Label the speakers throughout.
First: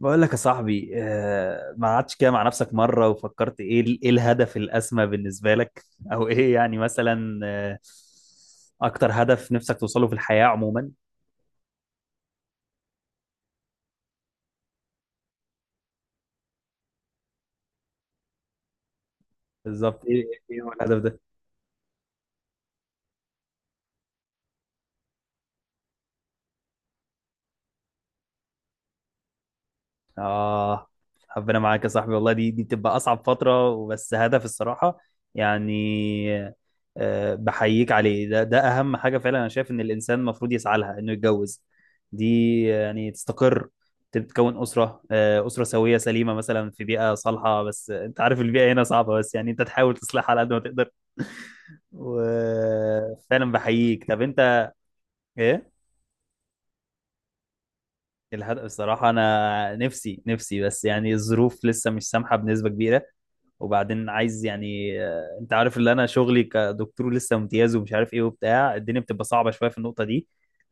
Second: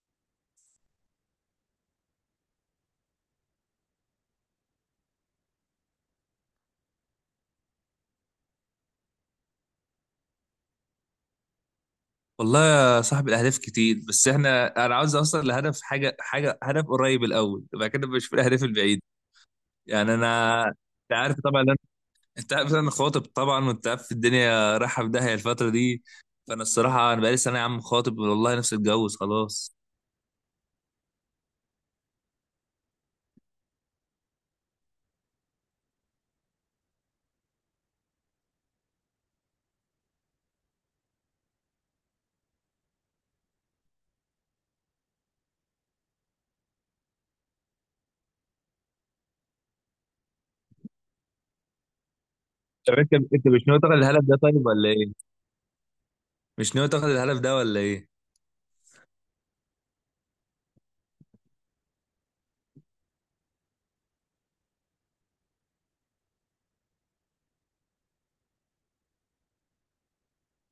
Speaker 1: بقول لك يا صاحبي ما قعدتش كده مع نفسك مرة وفكرت ايه ايه الهدف الأسمى بالنسبة لك او ايه يعني مثلا اكتر هدف نفسك توصله في الحياة عموما.
Speaker 2: والله يا صاحبي الاهداف كتير بس انا عاوز اوصل لهدف حاجه هدف قريب الاول، وبعد كده بشوف الاهداف البعيده.
Speaker 1: بالظبط
Speaker 2: يعني
Speaker 1: ايه؟ ايه
Speaker 2: انا،
Speaker 1: هو الهدف
Speaker 2: انت
Speaker 1: ده؟
Speaker 2: عارف طبعا أنا... انت عارف انا خاطب طبعا، وانت عارف الدنيا رايحه في داهيه الفتره دي. فانا الصراحه انا بقالي سنه يا عم خاطب، والله نفسي اتجوز خلاص.
Speaker 1: آه، ربنا معاك يا صاحبي، والله دي بتبقى أصعب فترة، وبس هدف الصراحة يعني. آه، بحييك عليه، ده أهم حاجة فعلا، أنا شايف إن الإنسان المفروض يسعى لها إنه يتجوز، دي يعني تستقر، تتكون أسرة، آه، أسرة سوية سليمة مثلا في بيئة صالحة. بس أنت عارف البيئة هنا صعبة، بس يعني أنت تحاول تصلحها على قد ما تقدر.
Speaker 2: طب انت
Speaker 1: وفعلا
Speaker 2: مش ناوي تاخد
Speaker 1: بحييك.
Speaker 2: الهدف
Speaker 1: طب
Speaker 2: ده طيب
Speaker 1: أنت؟
Speaker 2: ولا ايه؟
Speaker 1: إيه؟
Speaker 2: مش ناوي تاخد الهدف ده ولا ايه؟
Speaker 1: الهدف الصراحة أنا نفسي بس، يعني الظروف لسه مش سامحة بنسبة كبيرة. وبعدين عايز يعني انت عارف اللي انا شغلي كدكتور لسه امتياز ومش عارف ايه وبتاع، الدنيا بتبقى صعبة شوية في النقطة دي.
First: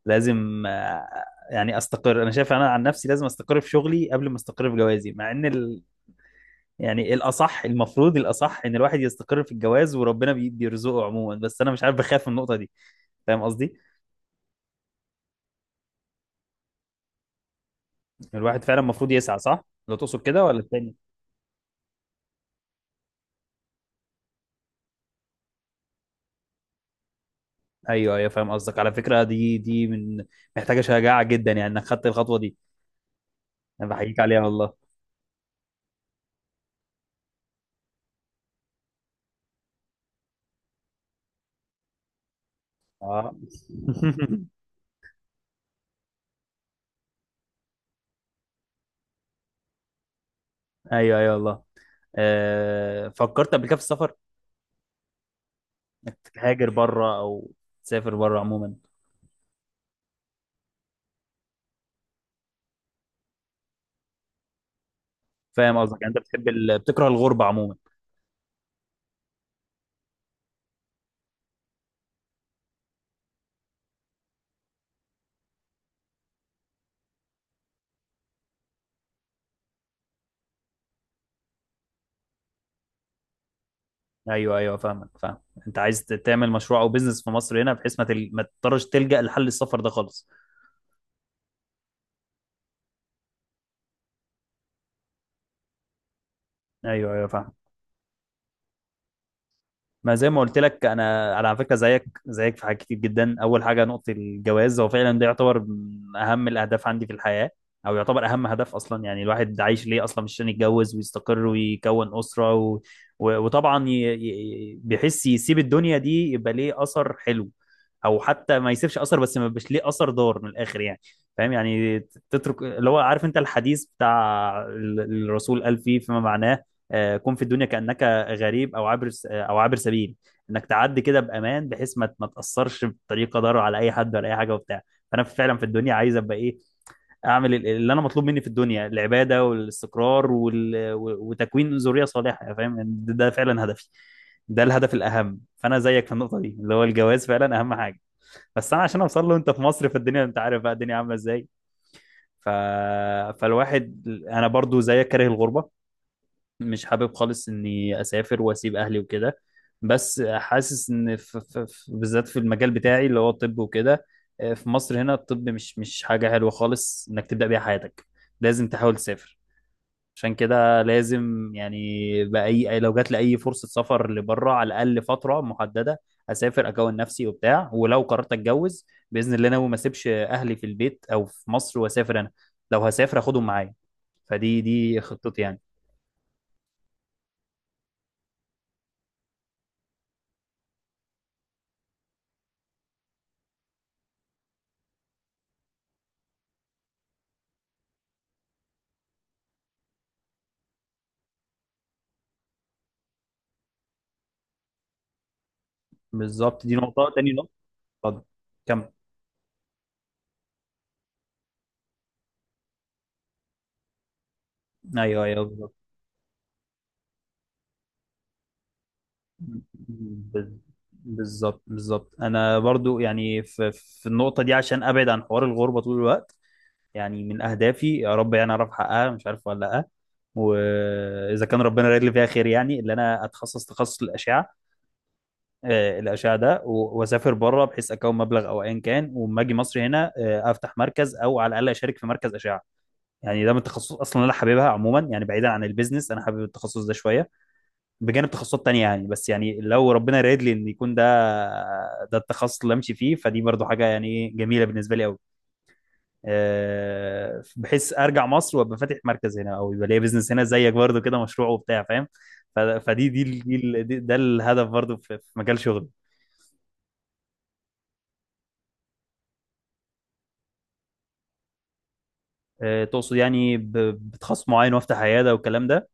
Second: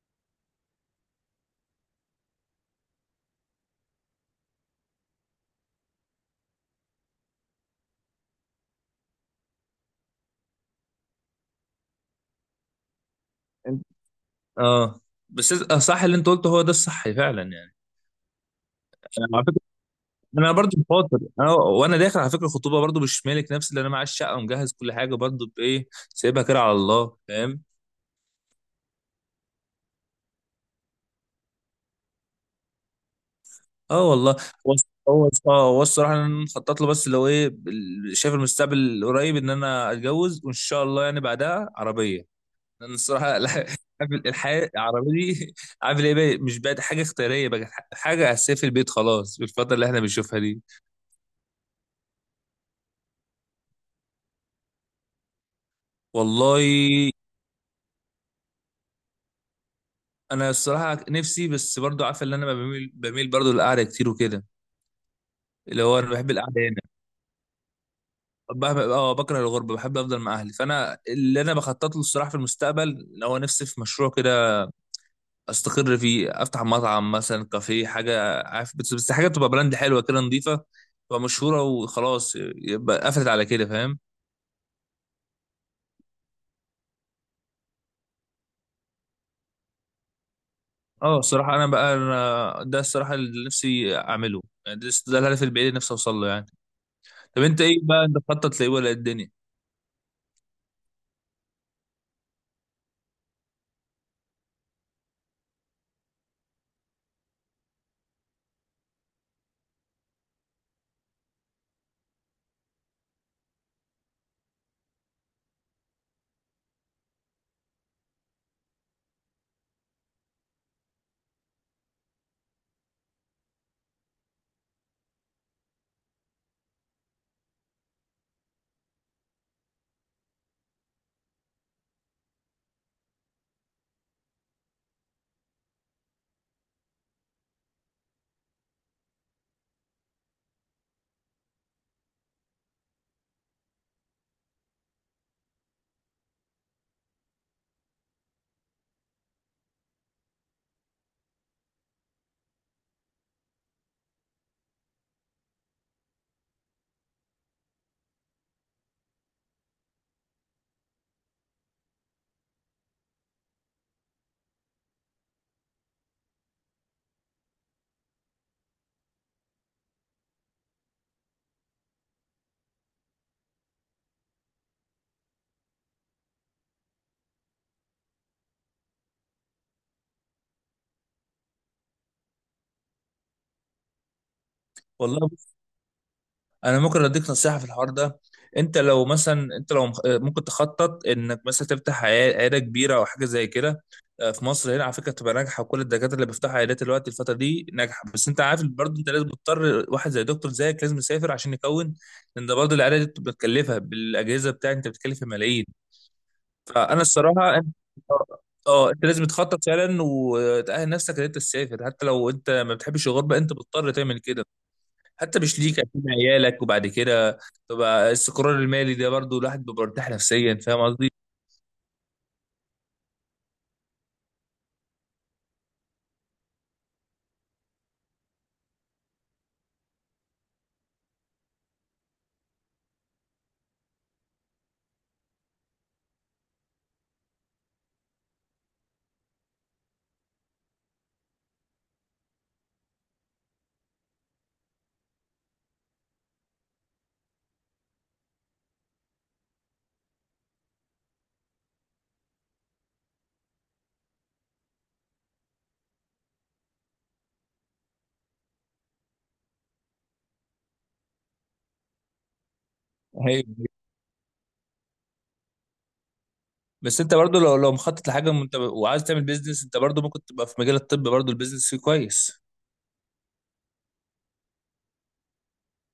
Speaker 1: لازم يعني استقر، انا شايف انا عن نفسي لازم استقر في شغلي قبل ما استقر في جوازي. مع ان يعني الاصح، المفروض الاصح ان الواحد يستقر في الجواز وربنا بيرزقه عموما، بس انا مش عارف بخاف من النقطة دي، فاهم قصدي؟
Speaker 2: انت. اه، بس صح اللي انت قلته، هو ده الصح فعلا يعني.
Speaker 1: الواحد فعلا المفروض يسعى،
Speaker 2: على فكره
Speaker 1: صح؟ لو تقصد كده
Speaker 2: انا
Speaker 1: ولا
Speaker 2: برضو
Speaker 1: التاني؟
Speaker 2: خاطر، انا وانا داخل على فكره الخطوبه برضو مش مالك نفسي، اللي انا معايا الشقه ومجهز كل حاجه، برضو بايه سايبها كده على الله، فاهم.
Speaker 1: ايوه ايوه فاهم قصدك. على فكرة دي من، محتاجة شجاعة جدا يعني، انك خدت الخطوة دي. انا
Speaker 2: اه
Speaker 1: بحييك
Speaker 2: والله.
Speaker 1: عليها والله.
Speaker 2: هو هو الصراحه انا مخطط له، بس اللي هو ايه شايف المستقبل القريب ان انا اتجوز، وان شاء الله يعني بعدها عربيه. لان
Speaker 1: اه.
Speaker 2: الصراحه الحياه العربيه دي عامل ايه بقى، مش بقت حاجه اختياريه، بقت حاجه اساسيه في البيت خلاص بالفتره اللي احنا بنشوفها دي.
Speaker 1: ايوه ايوه والله. آه، فكرت قبل كده في السفر؟ تهاجر بره
Speaker 2: والله
Speaker 1: او تسافر بره عموما؟
Speaker 2: انا الصراحه نفسي، بس برضو عارف ان انا بميل برضو للقعده كتير وكده.
Speaker 1: فاهم
Speaker 2: اللي هو
Speaker 1: قصدك.
Speaker 2: انا
Speaker 1: يعني انت
Speaker 2: بحب
Speaker 1: بتحب
Speaker 2: القعده هنا.
Speaker 1: بتكره الغربه عموما.
Speaker 2: اه، بكره الغربه، بحب افضل مع اهلي. فانا اللي انا بخطط له الصراحه في المستقبل اللي هو نفسي في مشروع كده استقر فيه، افتح مطعم مثلا، كافيه، حاجه عارف، بس حاجه تبقى براند حلوه كده، نظيفه، تبقى مشهوره، وخلاص يبقى قفلت على كده، فاهم.
Speaker 1: ايوه ايوه فاهمك، فاهم. انت عايز تعمل مشروع او بيزنس في مصر هنا، بحيث ما، ما تضطرش تلجأ لحل السفر ده خالص.
Speaker 2: اه الصراحه انا بقى، أنا ده الصراحه اللي نفسي اعمله. يعني ده الهدف البعيد اللي نفسي اوصل له يعني.
Speaker 1: ايوه ايوه
Speaker 2: طب
Speaker 1: فاهم.
Speaker 2: انت ايه بقى، انت بتخطط لايه، ولا إيه الدنيا؟
Speaker 1: ما زي ما قلت لك، انا على فكره زيك، زيك في حاجات كتير جدا. اول حاجه نقطه الجواز، هو فعلا ده يعتبر من اهم الاهداف عندي في الحياه، او يعتبر اهم هدف اصلا. يعني الواحد عايش ليه اصلا؟ مش عشان يتجوز ويستقر ويكون اسره و... و... وطبعا بيحس يسيب الدنيا دي يبقى ليه اثر حلو، او حتى ما يسيبش اثر، بس ما يبقاش ليه اثر ضار من الاخر يعني، فاهم يعني؟ تترك اللي هو، عارف انت الحديث بتاع الرسول قال فيه، فيما معناه، كن في الدنيا كأنك غريب او او عابر سبيل. انك تعدي كده بامان، بحيث ما تاثرش بطريقه ضار على اي حد ولا اي حاجه وبتاع. فانا فعلا في الدنيا عايز ابقى ايه، اعمل اللي انا مطلوب مني في الدنيا، العباده والاستقرار وال... و- وتكوين ذريه صالحه، يعني فاهم يعني؟ ده فعلا هدفي، ده الهدف الاهم. فانا زيك في النقطه دي، اللي هو الجواز فعلا اهم حاجه. بس انا عشان اوصل له، انت في مصر في الدنيا انت عارف بقى الدنيا عامله ازاي. ف... فالواحد، انا برضو زيك كاره الغربه، مش حابب خالص اني اسافر واسيب اهلي وكده. بس حاسس ان في بالذات في المجال بتاعي اللي هو الطب وكده، في مصر هنا الطب مش حاجة حلوة خالص انك تبدأ بيها حياتك، لازم تحاول تسافر. عشان كده لازم يعني، بأي لو جات لي اي فرصة سفر لبره على الاقل فترة محددة، اسافر اكون نفسي وبتاع. ولو قررت اتجوز باذن الله، ناوي ما اسيبش اهلي في البيت او في مصر واسافر انا، لو هسافر اخدهم معايا. فدي
Speaker 2: والله
Speaker 1: خطتي يعني.
Speaker 2: انا ممكن اديك نصيحه في الحوار ده. انت لو مثلا، ممكن تخطط انك مثلا تفتح عياده كبيره او حاجه زي كده. آه، في مصر هنا على فكره بتبقى ناجحه، وكل الدكاتره اللي بيفتحوا عيادات دلوقتي الفتره دي ناجحه. بس انت عارف برضه، انت لازم تضطر، واحد زي دكتور زيك لازم يسافر عشان يكون. لان ده برضه العياده دي بتبقى متكلفه، بالاجهزه بتاعك انت بتتكلف في ملايين.
Speaker 1: بالظبط، دي
Speaker 2: فانا
Speaker 1: نقطة تاني.
Speaker 2: الصراحه اه.
Speaker 1: اتفضل. كم؟
Speaker 2: آه، انت لازم تخطط فعلا وتأهل نفسك ان انت تسافر، حتى لو انت ما بتحبش الغربه انت بتضطر تعمل كده.
Speaker 1: ايوه
Speaker 2: حتى
Speaker 1: ايوه
Speaker 2: مش
Speaker 1: بالظبط.
Speaker 2: ليك، اكيد عيالك، وبعد كده تبقى السكران المالي ده برضو، الواحد بيبقى مرتاح
Speaker 1: بز-
Speaker 2: نفسيا، فاهم قصدي.
Speaker 1: بالظبط بالظبط. انا برضو يعني في في النقطه دي، عشان ابعد عن حوار الغربه طول الوقت، يعني من اهدافي يا رب يعني اعرف احققها، مش عارف ولا لا. واذا كان ربنا رايد لي فيها خير، يعني اللي انا اتخصص تخصص الاشعه. آه، الاشعه ده واسافر بره بحيث اكون مبلغ او ايا كان، واما اجي مصر هنا افتح مركز او على الاقل اشارك في مركز اشعه. يعني ده من التخصص اصلا اللي انا حاببها عموما، يعني بعيدا عن البيزنس انا حابب التخصص ده شويه، بجانب تخصصات تانية يعني. بس يعني لو ربنا رايد لي ان يكون ده ده التخصص اللي امشي فيه، فدي برضو حاجه يعني ايه جميله بالنسبه لي قوي. أه، بحيث ارجع مصر وابقى فاتح مركز هنا، او يبقى ليا بزنس هنا زيك برضو كده، مشروع وبتاع، فاهم؟ ف- فدي دي, ال- دي,
Speaker 2: ايوه.
Speaker 1: ال- دي ده الهدف برضو في في مجال شغلي.
Speaker 2: بس انت برضو لو مخطط لحاجه وانت وعايز تعمل بيزنس، انت برضو ممكن تبقى في مجال الطب، برضو البيزنس فيه كويس.
Speaker 1: أه تقصد يعني بتخصص معين وافتح عياده والكلام ده.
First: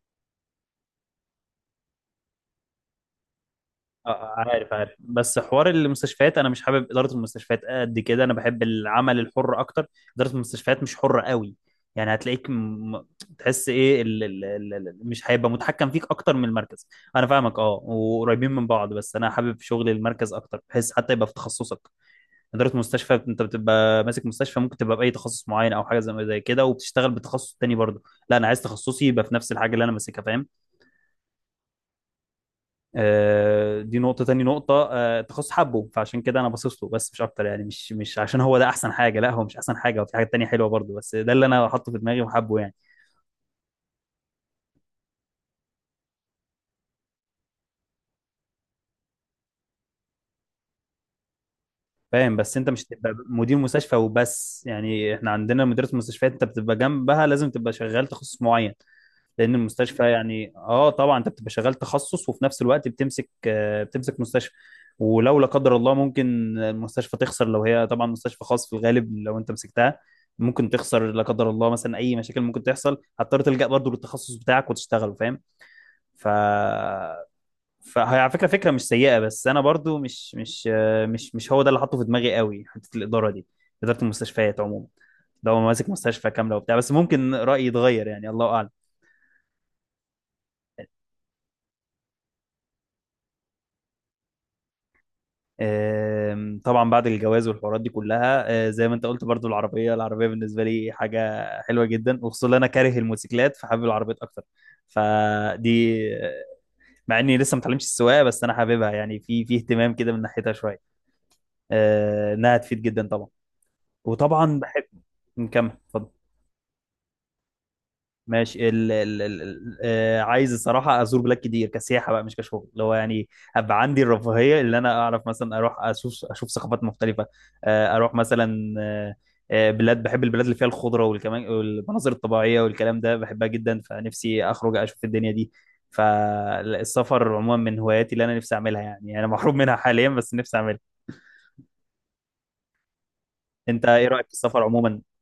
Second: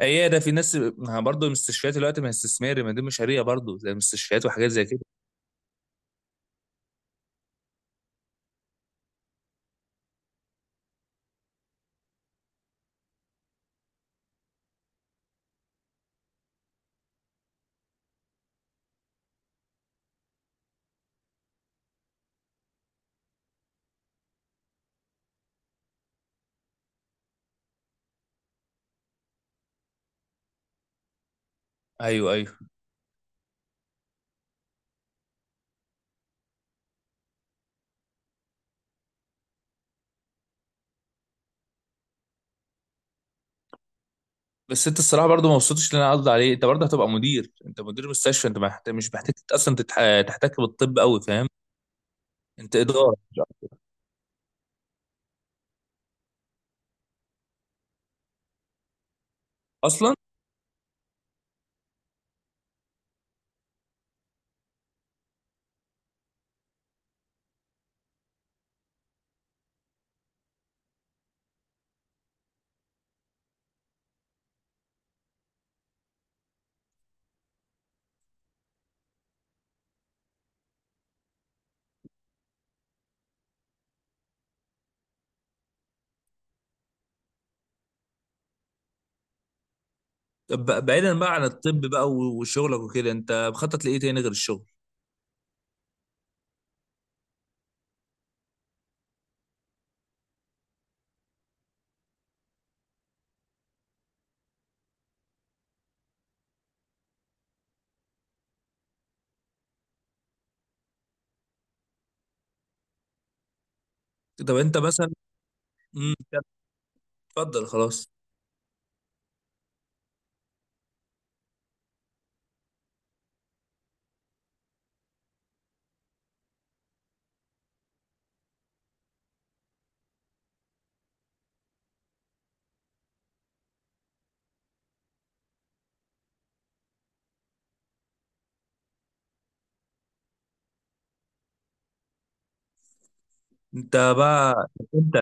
Speaker 2: هي ده في ناس، ما برضو المستشفيات دلوقتي ما هي استثماري، ما دي مشاريع برضو، زي
Speaker 1: اه
Speaker 2: المستشفيات وحاجات
Speaker 1: عارف
Speaker 2: زي
Speaker 1: عارف،
Speaker 2: كده.
Speaker 1: بس حوار المستشفيات انا مش حابب اداره المستشفيات قد كده، انا بحب العمل الحر اكتر. اداره المستشفيات مش حره قوي، يعني هتلاقيك تحس ايه مش هيبقى متحكم فيك اكتر من المركز. انا فاهمك، اه، وقريبين من بعض، بس انا حابب شغل المركز اكتر، بحيث حتى يبقى في تخصصك. اداره مستشفى انت بتبقى ماسك مستشفى، ممكن تبقى باي تخصص معين او حاجه زي كده وبتشتغل بتخصص تاني برضه. لا انا عايز تخصصي يبقى في نفس الحاجه اللي انا ماسكها، فاهم؟
Speaker 2: ايوه ايوه.
Speaker 1: آه، دي نقطة تاني. نقطة آه، تخص حبه، فعشان كده أنا باصص له بس مش أكتر. يعني مش عشان هو ده أحسن حاجة، لا هو مش أحسن حاجة، وفي حاجات تانية حلوة برضه، بس ده اللي أنا حاطه في دماغي وحبه يعني.
Speaker 2: بس انت الصراحه برضو ما وصلتش اللي انا قصدي عليه، انت برضو هتبقى مدير، انت مدير مستشفى، انت ما محت... مش محتاج اصلا تتح... تحتك بالطب قوي، فاهم.
Speaker 1: فاهم بس أنت
Speaker 2: انت
Speaker 1: مش تبقى
Speaker 2: اداره
Speaker 1: مدير مستشفى وبس يعني، إحنا عندنا مديرة المستشفيات أنت بتبقى جنبها، لازم تبقى شغال تخصص معين. لان المستشفى
Speaker 2: اصلا.
Speaker 1: يعني، اه طبعا انت بتبقى شغال تخصص وفي نفس الوقت بتمسك، بتمسك مستشفى. ولو لا قدر الله ممكن المستشفى تخسر، لو هي طبعا مستشفى خاص في الغالب لو انت مسكتها، ممكن تخسر لا قدر الله، مثلا اي مشاكل ممكن تحصل هتضطر تلجأ برضه للتخصص بتاعك وتشتغل، فاهم؟ ف فهي على فكره، فكره مش سيئه، بس انا برضو مش مش هو ده اللي حاطه في دماغي قوي، حته الاداره دي، اداره المستشفيات عموما. لو ماسك مستشفى كامله وبتاع، بس ممكن رايي يتغير يعني، الله اعلم.
Speaker 2: طب بعيدا بقى عن الطب بقى وشغلك وكده، انت مخطط لايه تاني غير الشغل؟
Speaker 1: آم، طبعا بعد الجواز والحوارات دي كلها، زي ما انت قلت برضو، العربيه بالنسبه لي حاجه حلوه جدا، وخصوصا ان انا كاره الموتوسيكلات، فحابب العربيات اكتر. فدي آه، مع اني لسه ما اتعلمتش السواقه، بس انا حاببها يعني، في في اهتمام كده من ناحيتها شويه، آه، انها تفيد جدا طبعا.
Speaker 2: طب
Speaker 1: وطبعا
Speaker 2: انت
Speaker 1: بحب،
Speaker 2: مثلا.
Speaker 1: نكمل اتفضل.
Speaker 2: امم اتفضل خلاص.
Speaker 1: ماشي عايز الصراحه ازور بلاد كتير كسياحه بقى، مش كشغل، اللي هو يعني ابقى عندي الرفاهيه اللي انا اعرف مثلا اروح اشوف ثقافات مختلفه. اروح مثلا بلاد، بحب البلاد اللي فيها الخضره والكمان والمناظر الطبيعيه والكلام ده، بحبها جدا، فنفسي اخرج اشوف الدنيا دي. فالسفر عموما من هواياتي اللي انا نفسي اعملها، يعني انا محروم منها حاليا بس نفسي اعملها. انت
Speaker 2: انت
Speaker 1: ايه رايك في السفر
Speaker 2: بقى،
Speaker 1: عموما؟
Speaker 2: انت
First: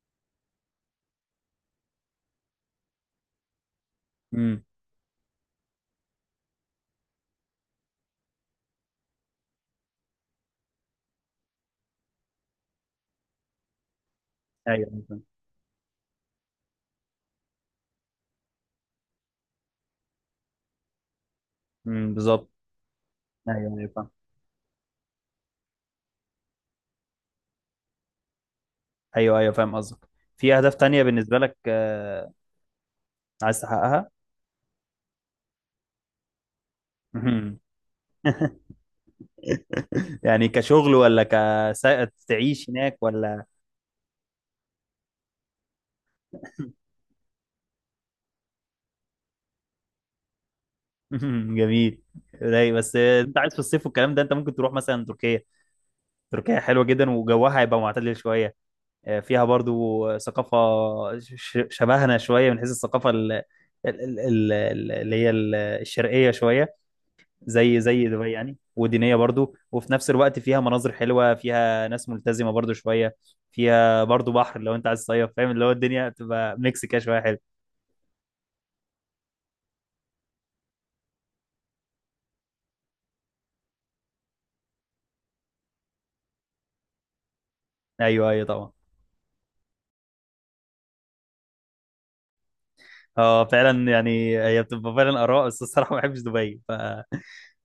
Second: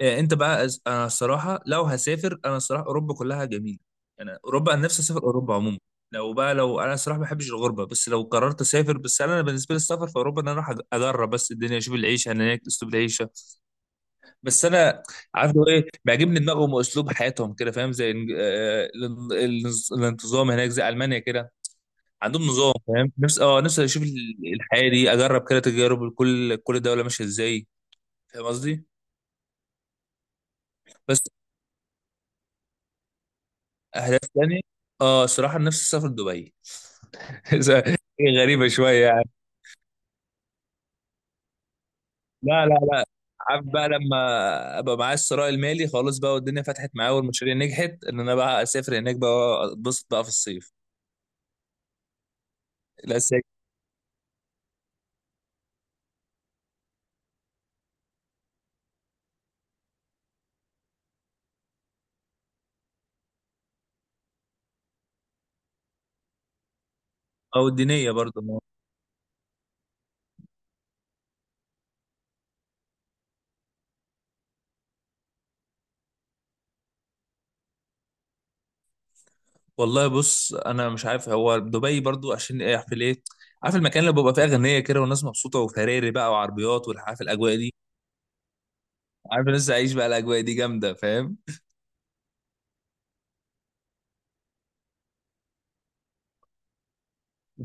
Speaker 2: اه، انت بقى انا الصراحه لو هسافر، انا الصراحه اوروبا كلها جميله. انا
Speaker 1: امم.
Speaker 2: اوروبا، انا نفسي اسافر اوروبا عموما. لو بقى، لو انا الصراحه ما بحبش الغربه، بس لو قررت اسافر، بس انا بالنسبه لي السفر في اوروبا ان انا اروح اجرب بس الدنيا، اشوف العيشه هناك، اسلوب العيشه. بس
Speaker 1: ايوه.
Speaker 2: انا عارف لو ايه بيعجبني، دماغهم واسلوب حياتهم كده، فاهم، زي الانتظام هناك زي المانيا كده.
Speaker 1: امم،
Speaker 2: عندهم
Speaker 1: بالظبط.
Speaker 2: نظام، فاهم. نفس اه
Speaker 1: ايوه
Speaker 2: نفسي
Speaker 1: ايوه
Speaker 2: اشوف
Speaker 1: فاهم.
Speaker 2: الحياه دي، اجرب كده تجارب، كل كل دوله ماشيه ازاي. فاهم قصدي.
Speaker 1: ايوه ايوه فاهم قصدك. في اهداف تانية
Speaker 2: بس.
Speaker 1: بالنسبة لك عايز تحققها؟
Speaker 2: اهداف تاني. اه الصراحه نفسي اسافر دبي.
Speaker 1: مهم.
Speaker 2: إيه، غريبه شويه يعني.
Speaker 1: يعني كشغل ولا كسائق
Speaker 2: لا
Speaker 1: تعيش
Speaker 2: لا
Speaker 1: هناك
Speaker 2: لا.
Speaker 1: ولا؟
Speaker 2: عارف بقى لما ابقى معايا الثراء المالي خلاص بقى، والدنيا فتحت معايا والمشاريع نجحت، ان انا بقى اسافر هناك بقى، اتبسط بقى في الصيف.
Speaker 1: مهم. جميل. رايق، بس انت
Speaker 2: الاساسي.
Speaker 1: عايز في الصيف والكلام ده، انت ممكن تروح مثلا تركيا. تركيا حلوه جدا، وجوها هيبقى معتدل شويه، فيها برضو ثقافه شبهنا شويه، من حيث الثقافه اللي هي الشرقيه شويه،
Speaker 2: او
Speaker 1: زي
Speaker 2: الدينيه
Speaker 1: دبي
Speaker 2: برضه.
Speaker 1: يعني. ودينية برضو وفي نفس الوقت فيها مناظر حلوة، فيها ناس ملتزمة برضو شوية، فيها برضو بحر لو انت عايز تصيف، فاهم؟ اللي هو الدنيا بتبقى ميكس كده شوية حلو.
Speaker 2: والله بص، انا مش عارف هو دبي برضو عشان ايه، عارف ليه. عارف المكان اللي بيبقى فيه اغنيه كده، والناس مبسوطه، وفراري بقى وعربيات، والعارف الاجواء دي.
Speaker 1: ايوه ايوه طبعا.
Speaker 2: عارف الناس تعيش بقى الاجواء دي جامده، فاهم.
Speaker 1: اه فعلا يعني، هي بتبقى فعلا اراء، بس الصراحة ما بحبش دبي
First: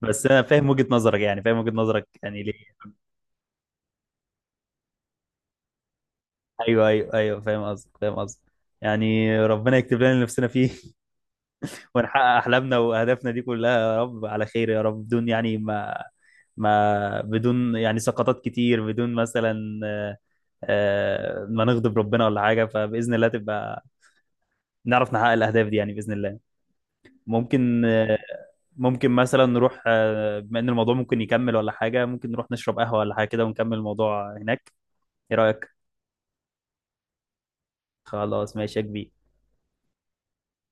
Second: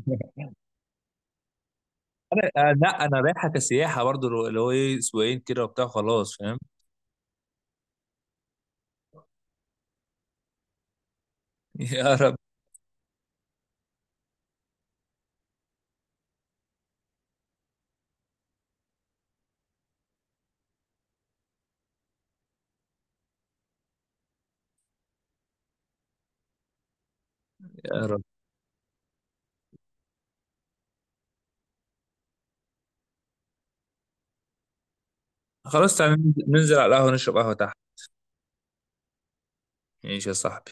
Speaker 1: بس انا فاهم وجهة نظرك يعني، فاهم وجهة نظرك يعني ليه.
Speaker 2: انا آه، لا انا رايحه كسياحه برضو، اللي هو اللي هو ايه اسبوعين كده وبتاع خلاص، فاهم.
Speaker 1: ايوه ايوه ايوه فاهم قصدك، فاهم قصدك. يعني ربنا يكتب لنا اللي نفسنا فيه،
Speaker 2: يا
Speaker 1: ونحقق
Speaker 2: رب.
Speaker 1: احلامنا واهدافنا دي كلها يا رب، على خير يا رب، بدون يعني ما بدون يعني سقطات كتير، بدون مثلا آه، ما نغضب ربنا ولا حاجه. فباذن الله تبقى نعرف نحقق الاهداف دي يعني، باذن الله. ممكن
Speaker 2: يا
Speaker 1: آه،
Speaker 2: رب.
Speaker 1: ممكن مثلا نروح آه، بما ان الموضوع ممكن يكمل ولا حاجه، ممكن نروح نشرب قهوه ولا حاجه كده ونكمل الموضوع هناك، ايه رايك؟
Speaker 2: خلاص تعالى ننزل، ننزل على القهوه، نشرب قهوه تحت.
Speaker 1: خلاص ماشي يا كبير.
Speaker 2: ماشي يا صاحبي.